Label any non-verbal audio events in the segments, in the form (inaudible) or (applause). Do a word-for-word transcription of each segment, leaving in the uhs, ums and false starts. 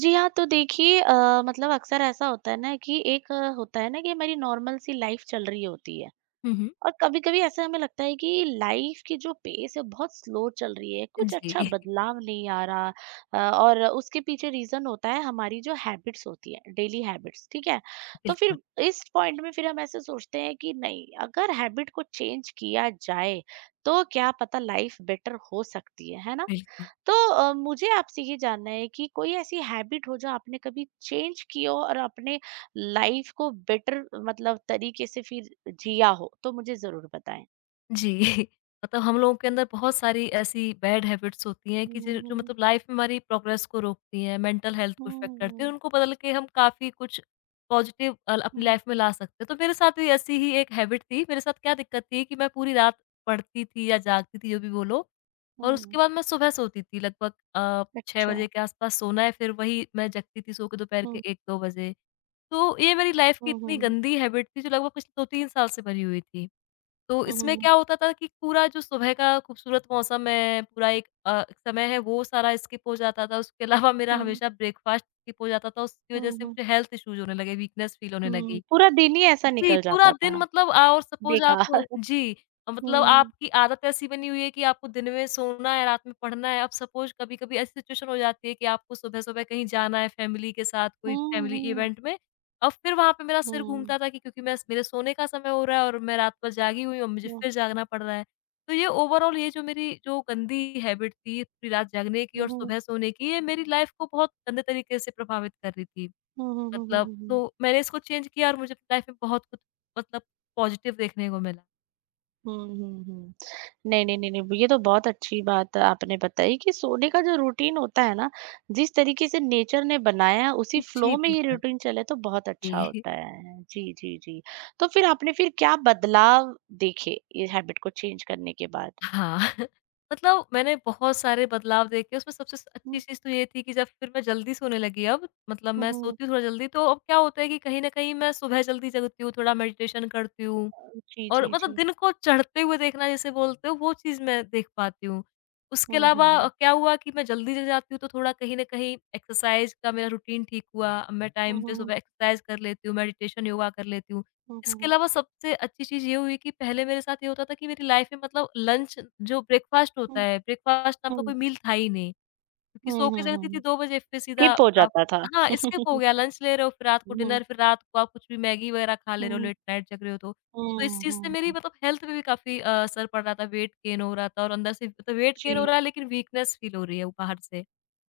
जी हाँ, तो देखिए अ, मतलब अक्सर ऐसा होता है ना कि एक अ, होता है ना कि हमारी नॉर्मल सी लाइफ चल रही होती है। हुँ, हुँ। और कभी-कभी ऐसा हमें लगता है कि लाइफ की जो पेस है बहुत स्लो चल रही है, कुछ अच्छा जी, (laughs) बदलाव नहीं आ रहा। अ, और उसके पीछे रीज़न होता है हमारी जो हैबिट्स होती है, डेली हैबिट्स, ठीक है? तो फिर बिल्कुल, इस पॉइंट में फिर हम ऐसे सोचते हैं कि नहीं, अगर हैबिट को चेंज किया जाए, तो क्या पता लाइफ बेटर हो सकती है, है ना? बिल्कुल। तो अ, मुझे आपसे ये जानना है कि कोई ऐसी हैबिट हो जो आपने कभी चेंज की हो और अपने लाइफ को बेटर मतलब तरीके से फिर जिया हो तो मुझे जरूर बताएं। जी, (laughs) मतलब हम लोगों के अंदर बहुत सारी ऐसी बैड हैबिट्स होती हैं कि जो जो हम्म। मतलब लाइफ़ में हमारी प्रोग्रेस को रोकती हैं, मेंटल हेल्थ को इफ़ेक्ट करती हैं, हम्म। उनको बदल के हम काफ़ी कुछ पॉजिटिव अ, अपनी हम्म। लाइफ़ में ला सकते हैं। तो मेरे साथ भी ऐसी ही एक हैबिट थी। मेरे साथ क्या दिक्कत थी कि मैं पूरी रात पढ़ती थी या जागती थी, जो भी बोलो, और उसके हम्म। बाद मैं सुबह सोती थी लगभग अ, छह अच्छा। बजे के आस-पास सोना है, फिर वही मैं जगती थी सो के दोपहर के हम्म। एक दो बजे। तो ये मेरी लाइफ की इतनी हम्म। गंदी हैबिट थी जो लगभग पिछले दो तीन साल से भरी हुई थी। तो इसमें हम्म। क्या होता था कि पूरा जो सुबह का खूबसूरत मौसम है, पूरा एक अ, समय है वो सारा स्किप हो जाता था। उसके अलावा मेरा हम्म। हमेशा ब्रेकफ़ास्ट स्किप हो जाता था, उसकी वज़ह से हम्म। मुझे हेल्थ इश्यूज़ होने लगे, वीकनेस फ़ील होने हम्म लगी। पूरा दिन ही ऐसा जी, निकल पूरा जाता दिन था। मतलब अ, और सपोज़ आप। देखा। जी, मतलब हम्म। आपकी आदत ऐसी बनी हुई है कि आपको दिन में सोना है, रात में पढ़ना है। अब सपोज़ कभी-कभी ऐसी सिचुएशन हो जाती है कि आपको सुबह-सुबह कहीं जाना है फैमिली के साथ, कोई हम्म। फैमिली हम्म। इवेंट में। अब फिर वहाँ पे मेरा सिर हम्म। घूमता था कि क्योंकि मैं मेरे सोने का समय हो रहा है और मैं रात भर जागी हुई हूँ, मुझे हम्म। फिर जागना पड़ रहा है। तो ये ओवरऑल ये जो मेरी जो गंदी हैबिट थी पूरी रात जागने की और हम्म। सुबह सोने की, ये मेरी लाइफ़ को बहुत गंदे तरीके से प्रभावित कर रही थी। हम्म। हम्म। मतलब हम्म। तो मैंने इसको चेंज किया और मुझे अपनी लाइफ में बहुत कुछ मतलब पॉजिटिव देखने को मिला। हम्म। हम्म। नहीं, नहीं, नहीं, नहीं, ये तो बहुत अच्छी बात आपने बताई कि सोने का जो रूटीन होता है ना, जिस तरीके से नेचर ने बनाया है, उसी फ्लो जी, में ये बिल्कुल। रूटीन चले तो बहुत अच्छा जी। होता है। जी, जी, जी। तो फिर आपने फिर क्या बदलाव देखे, ये हैबिट को चेंज करने के बाद? हाँ, (laughs) मतलब मैंने बहुत सारे बदलाव देखे, उसमें सबसे स अच्छी हुँ, चीज़ तो ये थी कि जब फिर मैं जल्दी सोने लगी अब, मतलब हुँ, मैं हुँ। सोती हूँ थोड़ा जल्दी तो अब क्या होता है कि कहीं न कहीं मैं सुबह जल्दी जगती हूँ, थोड़ा मेडिटेशन करती हूँ। अ, जी, और जी, मतलब जी। दिन को चढ़ते हुए देखना जिसे बोलते हो, वो चीज़ मैं देख पाती हूँ। उसके हुँ, अलावा हुँ, अ, हुँ। क्या हुआ कि मैं जल्दी जग जाती हूँ तो थोड़ा कहीं न कहीं एक्सरसाइज़ का मेरा रूटीन ठीक हुआ। अब मैं हुँ, टाइम पे हुँ, हुँ। सुबह एक्सरसाइज़ कर लेती हूँ, मेडिटेशन, योगा कर लेती हूँ। हुँ, हुँ, इसके हुँ। अलावा सबसे अच्छी चीज़ ये हुई कि पहले मेरे साथ ये होता था कि मेरी लाइफ़ में मतलब लंच जो ब्रेकफ़ास्ट होता हुँ, है, ब्रेकफ़ास्ट नाम का हुँ। कोई मील था ही नहीं। क्योंकि सो हुँ, के हुँ, जाती थी हुँ। दो बजे फिर सीधा स्किप हो आप। जाता था। हाँ, स्किप हो (laughs) गया, लंच ले रहे हो फिर रात को हुँ, हुँ, डिनर, फिर रात को आप कुछ भी मैगी वगैरह खा ले रहे हो, हुँ, लेट नाइट जग रहे हो तो। तो इस हुँ, चीज़ से हुँ, मेरी हुँ। मतलब हेल्थ पे भी काफ़ी अ, असर पड़ रहा था, वेट गेन हो रहा था, और अंदर से मतलब वेट गेन हो जी। रहा है लेकिन वीकनेस फील हो रही है वो बाहर से।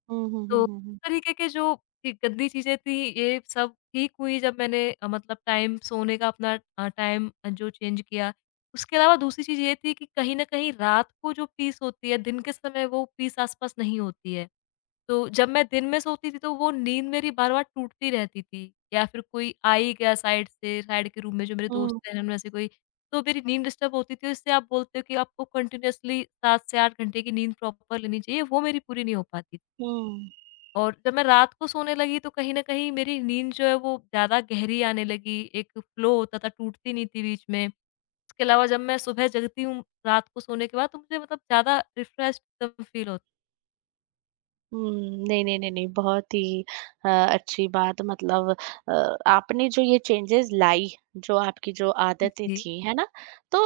हुँ, हुँ, तो हुँ, हुँ, हुँ। इस तरीके के जो ये गंदी चीज़ें थी, ये सब ठीक हुई जब मैंने अ, मतलब टाइम सोने का अपना अ, टाइम जो चेंज किया। उसके अलावा दूसरी चीज़ ये थी कि कहीं न कहीं रात को जो पीस होती है दिन के समय वो पीस आस-पास नहीं होती है। तो जब मैं दिन में सोती थी तो वो नींद मेरी बार-बार टूटती रहती थी, या फिर कोई आ ही गया साइड से, साइड के रूम में जो मेरे दोस्त हुँ, हैं उनमें से कोई, तो मेरी नींद डिस्टर्ब होती थी। और इससे आप बोलते हो कि आपको कंटिन्यूअसली सात से आठ घंटे की नींद प्रॉपर लेनी चाहिए, वो मेरी पूरी नहीं हो पाती थी। हुँ। और जब मैं रात को सोने लगी तो कहीं न कहीं मेरी नींद जो है वो ज़्यादा गहरी आने लगी, एक फ्लो होता था, टूटती नहीं थी बीच में। इसके अलावा जब मैं सुबह जगती हूँ रात को सोने के बाद तो मुझे मतलब ज़्यादा रिफ्रेश्ड एकदम फील होता हुँ, नहीं, नहीं, नहीं, नहीं, बहुत ही अ, अच्छी बात मतलब। अ, आपने जो ये चेंजेज़ लाई, जो आपकी जो है। आदतें जी, थी, है ना? तो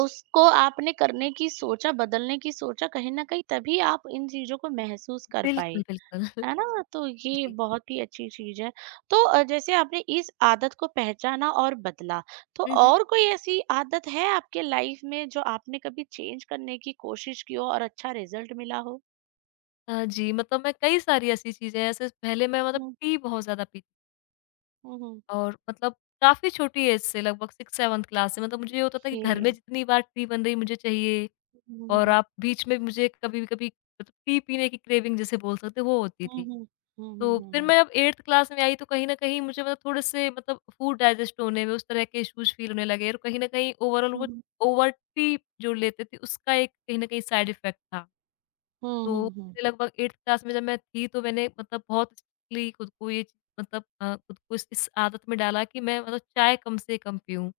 उसको आपने करने की सोचा, बदलने की सोचा कहीं न कहीं तभी आप इन चीज़ों को महसूस कर पाए, बिल्कुल, बिल्कुल। है ना? तो (laughs) ये जी। बहुत ही अच्छी चीज़ है। तो अ, जैसे आपने इस आदत को पहचाना और बदला, तो हुँ, हुँ। और कोई ऐसी आदत है आपके लाइफ़ में जो आपने कभी चेंज करने की कोशिश की हो और अच्छा रिज़ल्ट मिला हो? अ, जी, मतलब मैं कई सारी ऐसी चीज़ें हैं, ऐसे पहले मैं मतलब हुँ, टी बहुत ज़्यादा पीती थी, हुँ, हुँ। और मतलब काफ़ी छोटी एज से लगभग छह सात क्लास से मतलब मुझे ये होता था कि घर में She. जितनी बार टी बन रही मुझे चाहिए। और Mhm, आप बीच में मुझे कभी-कभी मतलब टी पीने की क्रेविंग जिसे बोल सकते हो वो होती थी। mhm, mhm, तो फिर mhm, मैं अब एटथ क्लास में आई तो कहीं न कहीं मुझे मतलब थोड़े-से मतलब फूड डाइजेस्ट होने में उस तरह के इश्यूज़ फ़ील होने लगे और कहीं न कहीं ओवरऑल वो mhm, ओवर टी जो लेते थे उसका एक कहीं न कहीं साइड इफ़ेक्ट था। तो mhm, मैंने लगभग एटथ क्लास में जब मैं थी तो मैंने मतलब बहुत स्ट्रिक्टली खुद को ये चीज़ मतलब अ, खुद को इस इस आदत में डाला कि मैं मतलब चाय कम से कम पीऊँ।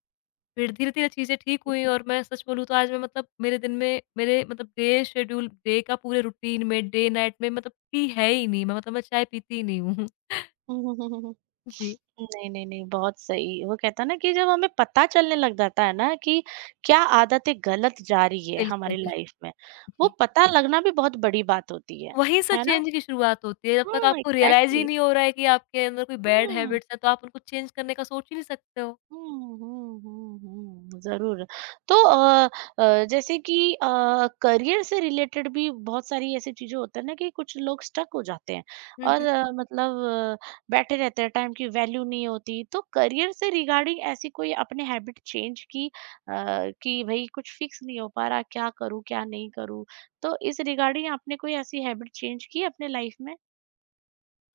फिर धीरे-धीरे चीज़ें ठीक हुई और मैं सच बोलूँ तो आज मैं मतलब मेरे दिन में मेरे मतलब डे शेड्यूल डे का पूरे रूटीन में डे नाइट में मतलब टी है ही नहीं, मैं मतलब मैं चाय पीती ही नहीं हूँ। (laughs) mhm, mhm। जी। नहीं, नहीं, नहीं, बहुत सही। वो कहता है ना कि जब हमें पता चलने लग जाता है ना कि क्या आदतें गलत जा रही है बिल्कुल, हमारी बिल्कुल। लाइफ में, वो जी। पता लगना भी बहुत बड़ी बात होती है। वहीं से है ना? चेंज की शुरुआत होती है, जब तक हुँ, आपको रियलाइज़ ही एग्ज़ैक्टली। नहीं हो रहा है कि आपके अंदर कोई बैड हुँ। हैबिट्स हैं, तो आप उनको चेंज करने का सोच ही नहीं सकते हो। हुँ, हुँ, हुँ, हुँ, ज़रूर। तो अ अ, जैसे कि अ, करियर से रिलेटेड भी बहुत सारी ऐसी चीज़ें होती हैं ना कि कुछ लोग स्टक हो जाते हैं और अ, मतलब अ, बैठे रहते हैं, टाइम की वैल्यू नहीं होती। तो करियर से रिगार्डिंग ऐसी कोई आपने हैबिट चेंज की अ, कि भई कुछ फिक्स नहीं हो पा रहा, क्या करूँ, क्या नहीं करूँ? तो इस रिगार्डिंग आपने कोई ऐसी हैबिट चेंज की अपने लाइफ में?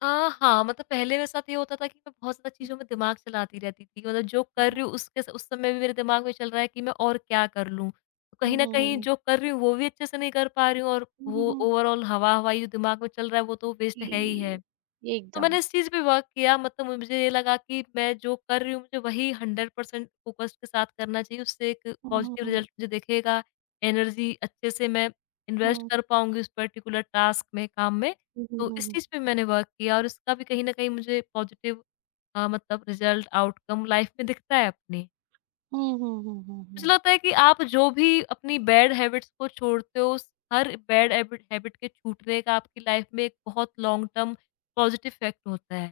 अ, हाँ, मतलब पहले मेरे साथ ये होता था कि मैं बहुत ज़्यादा चीज़ों में दिमाग चलाती रहती थी। मतलब जो कर रही हूँ उसके उस समय भी मेरे दिमाग में चल रहा है कि मैं और क्या कर लूँ? तो कहीं हुँ, न हुँ, हुँ, कहीं हुँ। जो कर रही हूँ वो भी अच्छे से नहीं कर पा रही हूँ और हुँ, हुँ, वो हुँ। ओवरऑल हवा-हवाई जो दिमाग में चल रहा है वो तो वेस्ट है ही जी, है। तो मैंने एकदम। इस चीज़ पे वर्क किया, मतलब मुझे ये लगा कि मैं जो कर रही हूँ मुझे वही हंड्रेड परसेंट फ़ोकस्ड के साथ करना चाहिए, उससे एक हुँ, हुँ, पॉज़िटिव हुँ। रिज़ल्ट मुझे दिखेगा, एनर्जी अच्छे से मैं इन्वेस्ट हुँ। कर पाऊँगी उस पर्टिकुलर टास्क में, काम में। हुँ, हुँ, तो हुँ, इस हुँ। चीज़ पे मैंने वर्क किया और इसका भी कहीं न कहीं मुझे पॉज़िटिव अ, मतलब रिज़ल्ट, आउटकम लाइफ़ में दिखता है अपनी। हुँ, हुँ, हुँ, हुँ, मुझे हुँ। लगता है कि आप जो भी अपनी बैड हैबिट्स को छोड़ते हो, उस हर बैड हैबिट हैबिट के छूटने का आपकी लाइफ़ में एक बहुत लॉन्ग टर्म पॉज़िटिव इफ़ेक्ट होता है।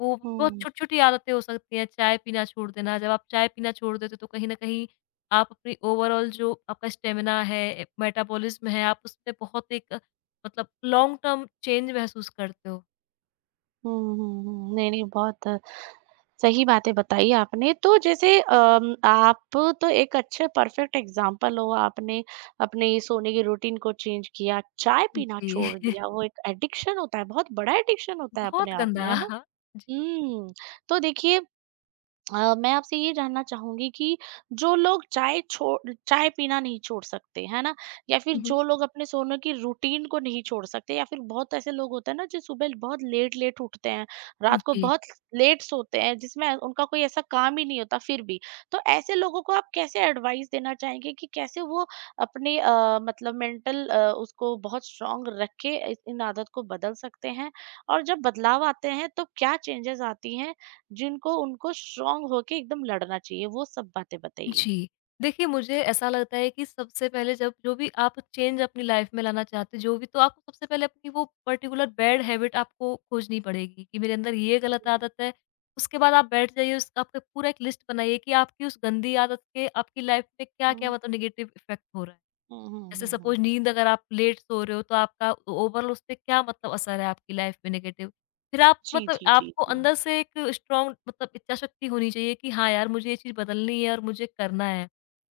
वो बहुत हुँ। छोटी-छोटी आदतें हो सकती हैं, चाय पीना छोड़ देना, जब आप चाय पीना छोड़ देते हो तो कहीं न कहीं आप अपनी ओवरऑल जो आपका स्टेमिना है, मेटाबॉलिज़्म है, आप उसमें बहुत एक अ, मतलब लॉन्ग टर्म चेंज महसूस करते हो। हुँ, हुँ, हुँ। नहीं, नहीं, बहुत सही बातें बताई आपने। तो जैसे अम, आप तो एक अच्छे परफेक्ट एग्ज़ाम्पल हो, आपने अपने सोने की रूटीन को चेंज किया, चाय पीना जी, छोड़ (laughs) दिया, वो एक एडिक्शन होता है, बहुत बड़ा एडिक्शन होता है अपने बहुत आप में, गंदा। है ना? हाँ, जी। हुँ। तो देखिए अ, मैं आपसे ये जानना चाहूँगी कि जो लोग चाय छोड़ चाय पीना नहीं छोड़ सकते, है ना? या फिर हुँ, हुँ। जो लोग अपने सोने की रूटीन को नहीं छोड़ सकते या फिर बहुत ऐसे लोग होते हैं ना, जो सुबह बहुत लेट-लेट उठते हैं, रात को जी। बहुत लेट सोते हैं, जिसमें उनका कोई ऐसा काम ही नहीं होता फिर भी। तो ऐसे लोगों को आप कैसे एडवाइस देना चाहेंगे कि कैसे वो अपने अ, मतलब मेंटल अ, उसको बहुत स्ट्रॉन्ग रख के इ इन आदत को बदल सकते हैं? और जब बदलाव आते हैं, तो क्या चेंजेज़ आती हैं? जिनको उनको स्ट्रांग होके एकदम लड़ना चाहिए, वो सब बातें बताइए। जी। देखिए, मुझे ऐसा लगता है कि सबसे पहले जब जो भी आप चेंज अपनी लाइफ़ में लाना चाहते हो, जो भी तो आपको सबसे पहले अपनी वो पर्टिकुलर बैड हैबिट आपको खोजनी पड़ेगी कि मेरे अंदर ये गलत आदत है। उसके बाद आप बैठ जाइए, उस आपका पूरा एक लिस्ट बनाइए कि आपकी उस गंदी आदत के आपकी लाइफ़ में क्या-क्या हुँ, मतलब नेगेटिव इफ़ेक्ट हो रहा है। हुँ, हुँ, हुँ, जैसे हुँ, हुँ। सपोज़ नींद अगर आप लेट सो रहे हो तो आपका ओवरऑल उस पे क्या मतलब असर है आपकी लाइफ़ में नेगेटिव? फिर आप जी, मतलब जी, जी, आपको जी। अंदर से एक स्ट्रॉन्ग मतलब इच्छा शक्ति होनी चाहिए कि हाँ यार, मुझे ये चीज़ बदलनी है और मुझे करना है।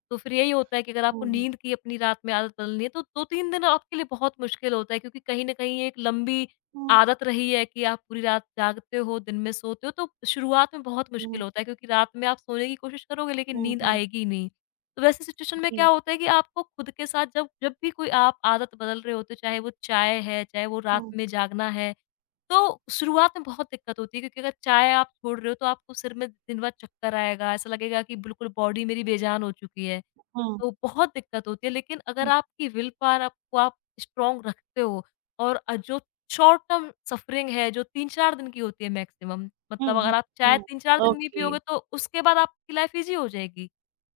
तो फिर यही होता है कि अगर आपको हुँ, हुँ, नींद की अपनी रात में आदत बदलनी है तो दो तीन दिन आपके लिए बहुत मुश्किल होता है क्योंकि कहीं न कहीं एक लंबी हुँ, आदत रही है कि आप पूरी रात जागते हो, दिन में सोते हो तो शुरुआत में बहुत मुश्किल हुँ, होता है क्योंकि रात में आप सोने की कोशिश करोगे लेकिन हुँ, नींद हुँ, आएगी ही नहीं। तो वैसी सिचुएशन में क्या जी। होता है कि आपको खुद के साथ जब जब भी कोई आप आदत बदल रहे होते हो, चाहे वो चाय है, चाहे वो रात हुँ, में जागना है, तो शुरुआत में बहुत दिक्कत होती है क्योंकि अगर चाय आप छोड़ रहे हो तो आपको सिर में दिन भर चक्कर आएगा, ऐसा लगेगा कि बिल्कुल बॉडी मेरी बेजान हो चुकी है। हुँ। तो बहुत दिक्कत होती है, लेकिन अगर हुँ, आपकी विल पावर आपको आप स्ट्रॉन्ग रखते हो और अ, जो शॉर्ट टर्म सफ़रिंग है, जो तीन चार दिन की होती है मैक्सिमम, हुँ, मतलब अगर हुँ, आप चाय हुँ। तीन चार दिन नहीं ओके, पियोगे, तो उसके बाद आपकी लाइफ ईज़ी हो जाएगी।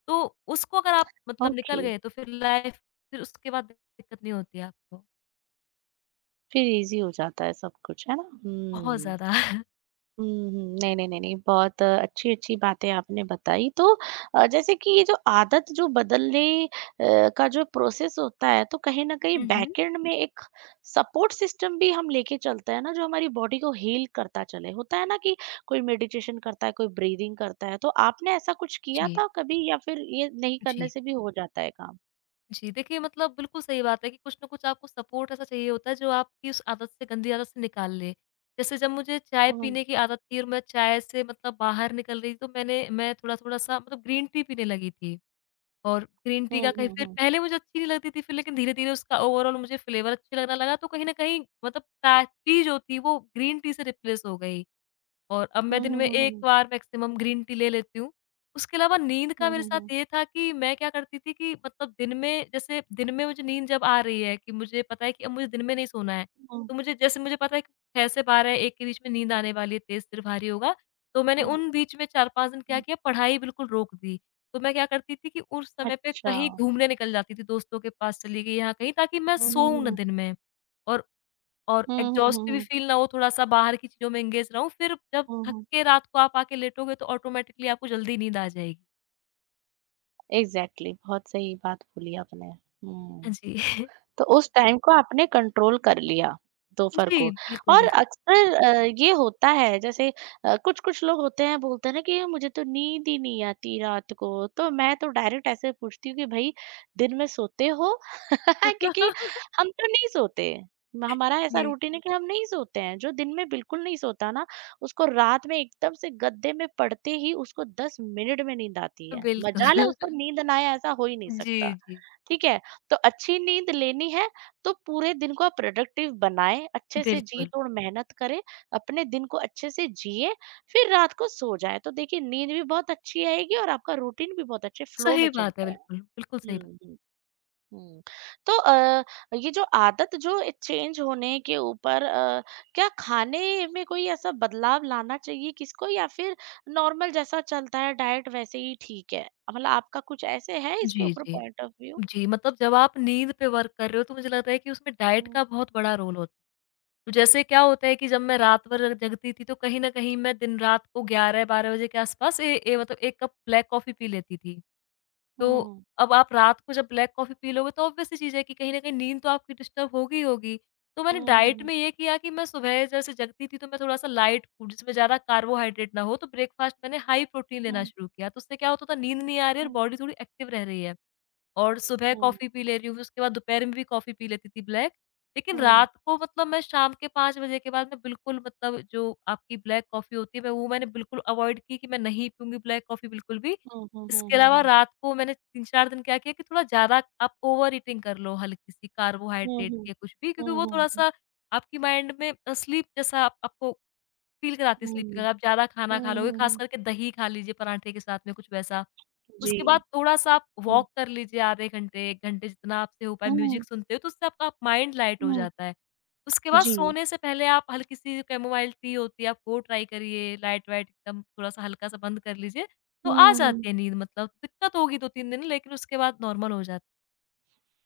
तो उसको अगर आप मतलब निकल ओके। गए, तो फिर लाइफ फिर उसके बाद दिक्कत नहीं होती है आपको, फिर ईज़ी हो जाता है सब कुछ, है ना? बहुत हुँ। ज़्यादा। हुँ, हुँ। हुँ, हुँ। नहीं, नहीं, नहीं, नहीं, बहुत अच्छी-अच्छी बातें आपने बताई। तो अ, जैसे कि ये जो आदत जो बदलने अ, का जो प्रोसेस होता है, तो कहीं न कहीं बैकएंड (laughs) में एक सपोर्ट सिस्टम भी हम लेके चलते हैं ना, जो हमारी बॉडी को हील करता चले। होता है ना कि कोई मेडिटेशन करता है, कोई ब्रीदिंग करता है, तो आपने ऐसा कुछ किया जी, था कभी या फिर ये नहीं करने जी। से भी हो जाता है काम? जी, देखिए मतलब बिल्कुल सही बात है कि कुछ न कुछ आपको सपोर्ट ऐसा चाहिए होता है जो आपकी उस आदत से गंदी आदत से निकाल ले। जैसे जब मुझे चाय हुँ, पीने की आदत थी और मैं चाय से मतलब बाहर निकल रही तो मैंने मैं थोड़ा-थोड़ा सा मतलब ग्रीन टी पीने लगी थी और ग्रीन टी हुँ, का कहीं हुँ, फिर हुँ। पहले मुझे अच्छी नहीं लगती थी फिर लेकिन धीरे-धीरे उसका ओवरऑल मुझे फ्लेवर अच्छा लगने लगा, तो कहीं न कहीं मतलब टा टी जो थी वो ग्रीन टी से रिप्लेस हो गई। और अब हुँ, मैं दिन हुँ, में हुँ, हुँ, एक हुँ। बार मैक्सिमम ग्रीन टी ले लेती हूँ। उसके अलावा नींद का हुँ, मेरे हुँ, हुँ। साथ ये था कि मैं क्या करती थी कि मतलब दिन में जैसे दिन में मुझे नींद जब आ रही है कि मुझे पता है कि अब मुझे दिन में नहीं सोना है, हुँ, तो मुझे जैसे मुझे पता है कि छह से बारह एक के बीच में नींद आने वाली है, तेज़ से भारी होगा, तो मैंने हुँ, उन बीच में चार-पाँच दिन क्या हुँ। किया, पढ़ाई बिल्कुल रोक दी। तो मैं क्या करती थी कि उस समय पे अच्छा। कहीं घूमने निकल जाती थी, दोस्तों के पास चली गई, यहाँ कहीं ताकि मैं हुँ, हुँ, सोऊँ हुँ, ना हुँ। दिन में। और और हुँ, हुँ, हुँ, एग्ज़ॉस्ट भी हुँ। फ़ील ना हो, थोड़ा-सा बाहर की चीज़ों में एंगेज रहूँ, फिर जब हुँ, थक हुँ। के रात को आप आके लेटोगे तो ऑटोमेटिकली आपको जल्दी नींद आ जाएगी। एग्ज़ैक्टली बहुत सही बात बोली आपने। हाँ हुँ। जी। (laughs) तो उस टाइम को आपने कंट्रोल कर लिया दोपहर जी, को। बिल्कुल, और बिल्कुल। अक्सर अ, ये होता है जैसे अ, कुछ-कुछ लोग होते हैं बोलते हैं ना कि मुझे तो नींद ही नहीं आती रात को, तो मैं तो डायरेक्ट ऐसे पूछती हूँ कि भई दिन में सोते हो? (laughs) क्योंकि (laughs) हम तो नहीं सोते। म हमारा ऐसा जी, रूटीन है कि हम नहीं सोते हैं, जो दिन में बिल्कुल नहीं सोता ना, उसको रात में एकदम से गद्दे में पड़ते ही उसको दस मिनट में नींद आती है। बिल्कुल। मजाल है उसको नींद ना आए ऐसा हो ही नहीं (laughs) जी, सकता, जी, ठीक है? तो अच्छी नींद लेनी है तो पूरे दिन को आप प्रोडक्टिव बनाएँ, अच्छे से बिल्कुल। जी-तोड़ मेहनत करें, अपने दिन को अच्छे से जिए, फिर रात को सो जाएँ। तो देखिए नींद भी बहुत अच्छी आएगी और आपका रूटीन भी बहुत अच्छे फ्लो सही में चल बात है, जाएगा। बिल्कुल, बिल्कुल सही बात। हुँ, हुँ, हुँ। तो अ, ये जो आदत जो ए चेंज होने के ऊपर अ, क्या खाने में कोई ऐसा बदलाव लाना चाहिए किसको या फिर नॉर्मल जैसा चलता है डाइट वैसे ही ठीक है? मतलब आपका कुछ ऐसे है इसके जी, ऊपर जी। Point of view? जी, मतलब जब आप नींद पे वर्क कर रहे हो तो मुझे लगता है कि उसमें डाइट हुँ। का बहुत बड़ा रोल होता है। तो जैसे क्या होता है कि जब मैं रात भर अ, जगती थी तो कहीं न कहीं मैं दिन रात को ग्यारह-बारह बजे के आस-पास ए ए मतलब एक कप ब्लैक कॉफ़ी पी लेती थी। हुँ, तो हुँ, हुँ। अब आप रात को जब ब्लैक कॉफ़ी पी लोगे तो ऑब्वियस सी चीज़ है कि कहीं न कहीं नींद तो आपकी डिस्टर्ब होगी ही होगी। तो मैंने हुँ, हुँ, डाइट हुँ। में ये किया कि मैं सुबह जैसे जगती थी तो मैं थोड़ा-सा लाइट फूड जिसमें ज़्यादा कार्बोहाइड्रेट ना हो, तो ब्रेकफ़ास्ट मैंने हाई प्रोटीन लेना हुँ, शुरू किया। तो उससे क्या होता था, नींद नहीं आ रही है और हुँ, बॉडी थोड़ी एक्टिव रह रही है। और सुबह हुँ। कॉफ़ी पी ले रही हूँ, फिर उसके बाद दोपहर में भी कॉफ़ी पी लेती थी ब्लैक। लेकिन हुँ। रात को मतलब मैं शाम के पाँच बजे के बाद मैं बिल्कुल मतलब जो आपकी ब्लैक कॉफ़ी होती है, मैं वो मैंने बिल्कुल अवॉइड की कि मैं नहीं पीऊँगी ब्लैक कॉफ़ी बिल्कुल भी। हुँ, हुँ, हुँ, इसके हुँ, अलावा हुँ। रात को मैंने तीन-चार दिन क्या किया कि थोड़ा ज़्यादा आप ओवर ईटिंग कर लो हल्की-सी हुँ, कार्बोहाइड्रेट हुँ। के कुछ भी, क्योंकि हुँ, वो हुँ, हुँ। थोड़ा-सा आपकी माइंड में अ, स्लीप जैसा आप- आपको फ़ील कराती है स्लीप की, हुँ। अगर आप ज़्यादा खाना खा हुँ, लोगे, हुँ, ख़ास हुँ। करके दही खा लीजिए पराठे के साथ में कुछ वैसा। जी। उसके बाद थोड़ा-सा आप हुँ। वॉक कर लीजिए आधे घंटे, एक घंटे जितना आपसे हो पाए, हुँ, म्यूज़िक सुनते हो तो उससे आपका माइंड लाइट हो हुँ। जाता है। उसके बाद जी। सोने से पहले आप हल्की-सी जो कैमोमाइल टी होती है आप वो ट्राई करिए, लाइट-वाइट एकदम थोड़ा-सा हल्का-सा बंद कर लीजिए, तो आ हुँ, हुँ। जाती है नींद। मतलब दिक्कत होगी दो-तीन दिन लेकिन उसके बाद नॉर्मल हो जाती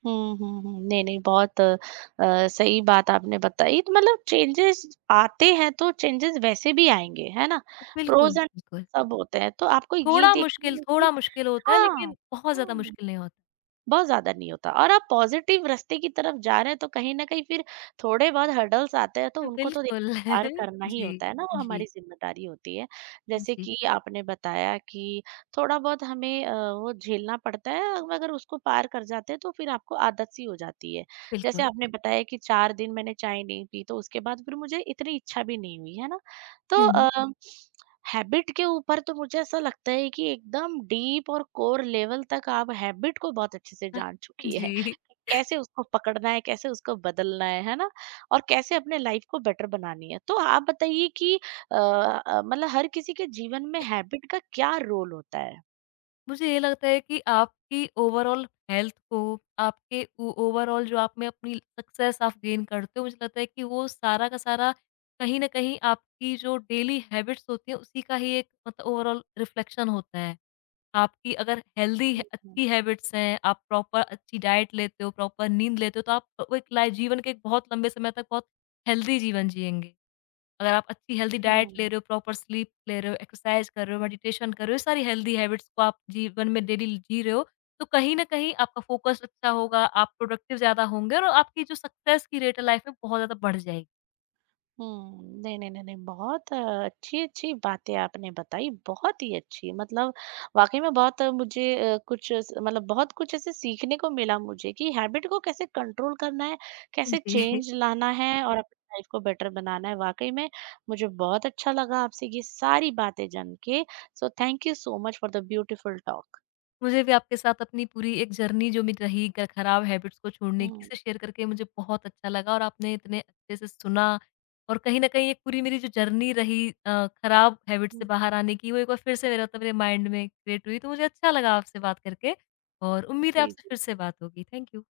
हुँ, हुँ, हुँ। नहीं, नहीं बहुत अ, अ, सही बात आपने बताई। तो मतलब चेंजेस आते हैं तो चेंजेस वैसे भी आएँगे, है ना? है। बिल्कुल, प्रोज़ एंड बिल्कुल। सब होते हैं तो आपको ये थोड़ा देखना मुश्किल है थोड़ा कि। मुश्किल होता है हाँ। लेकिन बहुत ज़्यादा हुँ। मुश्किल नहीं होता। बहुत ज़्यादा नहीं होता और आप पॉज़िटिव रास्ते की तरफ जा रहे हैं तो कहीं न कहीं फिर थोड़े बहुत हर्डल्स आते हैं तो उनको तो देखिए बिल्कुल। पार (laughs) करना ही जी, होता है ना, वो जी, हमारी ज़िम्मेदारी होती है। जैसे जी, कि आपने बताया कि थोड़ा बहुत हमें अ, वो झेलना पड़ता है, मगर उसको पार कर जाते हैं तो फिर आपको आदत सी हो जाती है। जैसे बिल्कुल। आपने बताया कि चार दिन मैंने चाय नहीं पी तो उसके बाद फिर मुझे इतनी इच्छा भी नहीं हुई, है ना? हुँ, तो हुँ। अ हम्म। हैबिट के ऊपर तो मुझे ऐसा लगता है कि एकदम डीप और कोर लेवल तक आप हैबिट को बहुत अच्छे से जान (laughs) चुकी है, जी, कैसे उसको पकड़ना है, कैसे उसको बदलना है है ना? और कैसे अपने लाइफ को बेटर बनानी है। तो आप बताइए कि अ, अ, मतलब हर किसी के जीवन में हैबिट का क्या रोल होता है। मुझे ये लगता है कि आपकी ओवरऑल हेल्थ को, आपके ओ ओवरऑल जो आप में अपनी सक्सेस आप गेन करते हो, मुझे लगता है कि वो सारा का सारा कहीं न कहीं आपकी जो डेली हैबिट्स होती हैं, उसी का ही एक मतलब ओवरऑल रिफ्लेक्शन होता है। आपकी अगर हेल्दी हम्म। अच्छी हैबिट्स हैं, आप प्रॉपर अच्छी डाइट लेते हो, प्रॉपर नींद लेते हो, तो आप वो एक लाइ जीवन के एक बहुत लंबे समय तक बहुत हेल्दी जीवन जिएँगे। अगर आप अच्छी हेल्दी डाइट ले हम्म। रहे हो, प्रॉपर स्लीप ले रहे हो, एक्सरसाइज़ कर रहे हो, मेडिटेशन कर रहे हो, सारी हेल्दी हैबिट्स को आप जीवन में डेली जी रहे हो, तो कहीं न कहीं आपका फ़ोकस अच्छा होगा, आप प्रोडक्टिव ज़्यादा होंगे और आपकी जो सक्सेस की रेट है लाइफ में बहुत ज़्यादा बढ़ जाएगी। हुँ, नहीं, नहीं, नहीं, नहीं, बहुत अच्छी-अच्छी बातें आपने बताई, बहुत ही अच्छी मतलब वाक़ई में बहुत अ, मुझे अ, कुछ स मतलब बहुत कुछ ऐसे सीखने को मिला मुझे कि हैबिट को कैसे कंट्रोल करना है, कैसे जी। चेंज लाना है और अपनी लाइफ़ को बेटर बनाना है। वाक़ई में मुझे बहुत अच्छा लगा आपसे ये सारी बातें जान के। So thank you so much for the beautiful talk. मुझे भी आपके साथ अपनी पूरी एक जर्नी जो मेरी रही ग खराब हैबिट्स को छोड़ने की, हुँ, इसे शेयर करके मुझे बहुत अच्छा लगा और आपने इतने अच्छे से सुना और कहीं न कहीं एक पूरी मेरी जो जर्नी रही अ, खराब हैबिट से हुँ। बाहर आने की, वो एक बार फिर से मेरा मतलब मेरे माइंड में क्रिएट हुई। तो मुझे अच्छा लगा आपसे बात करके और उम्मीद है जी, आपसे जी। फिर से बात होगी। Thank you.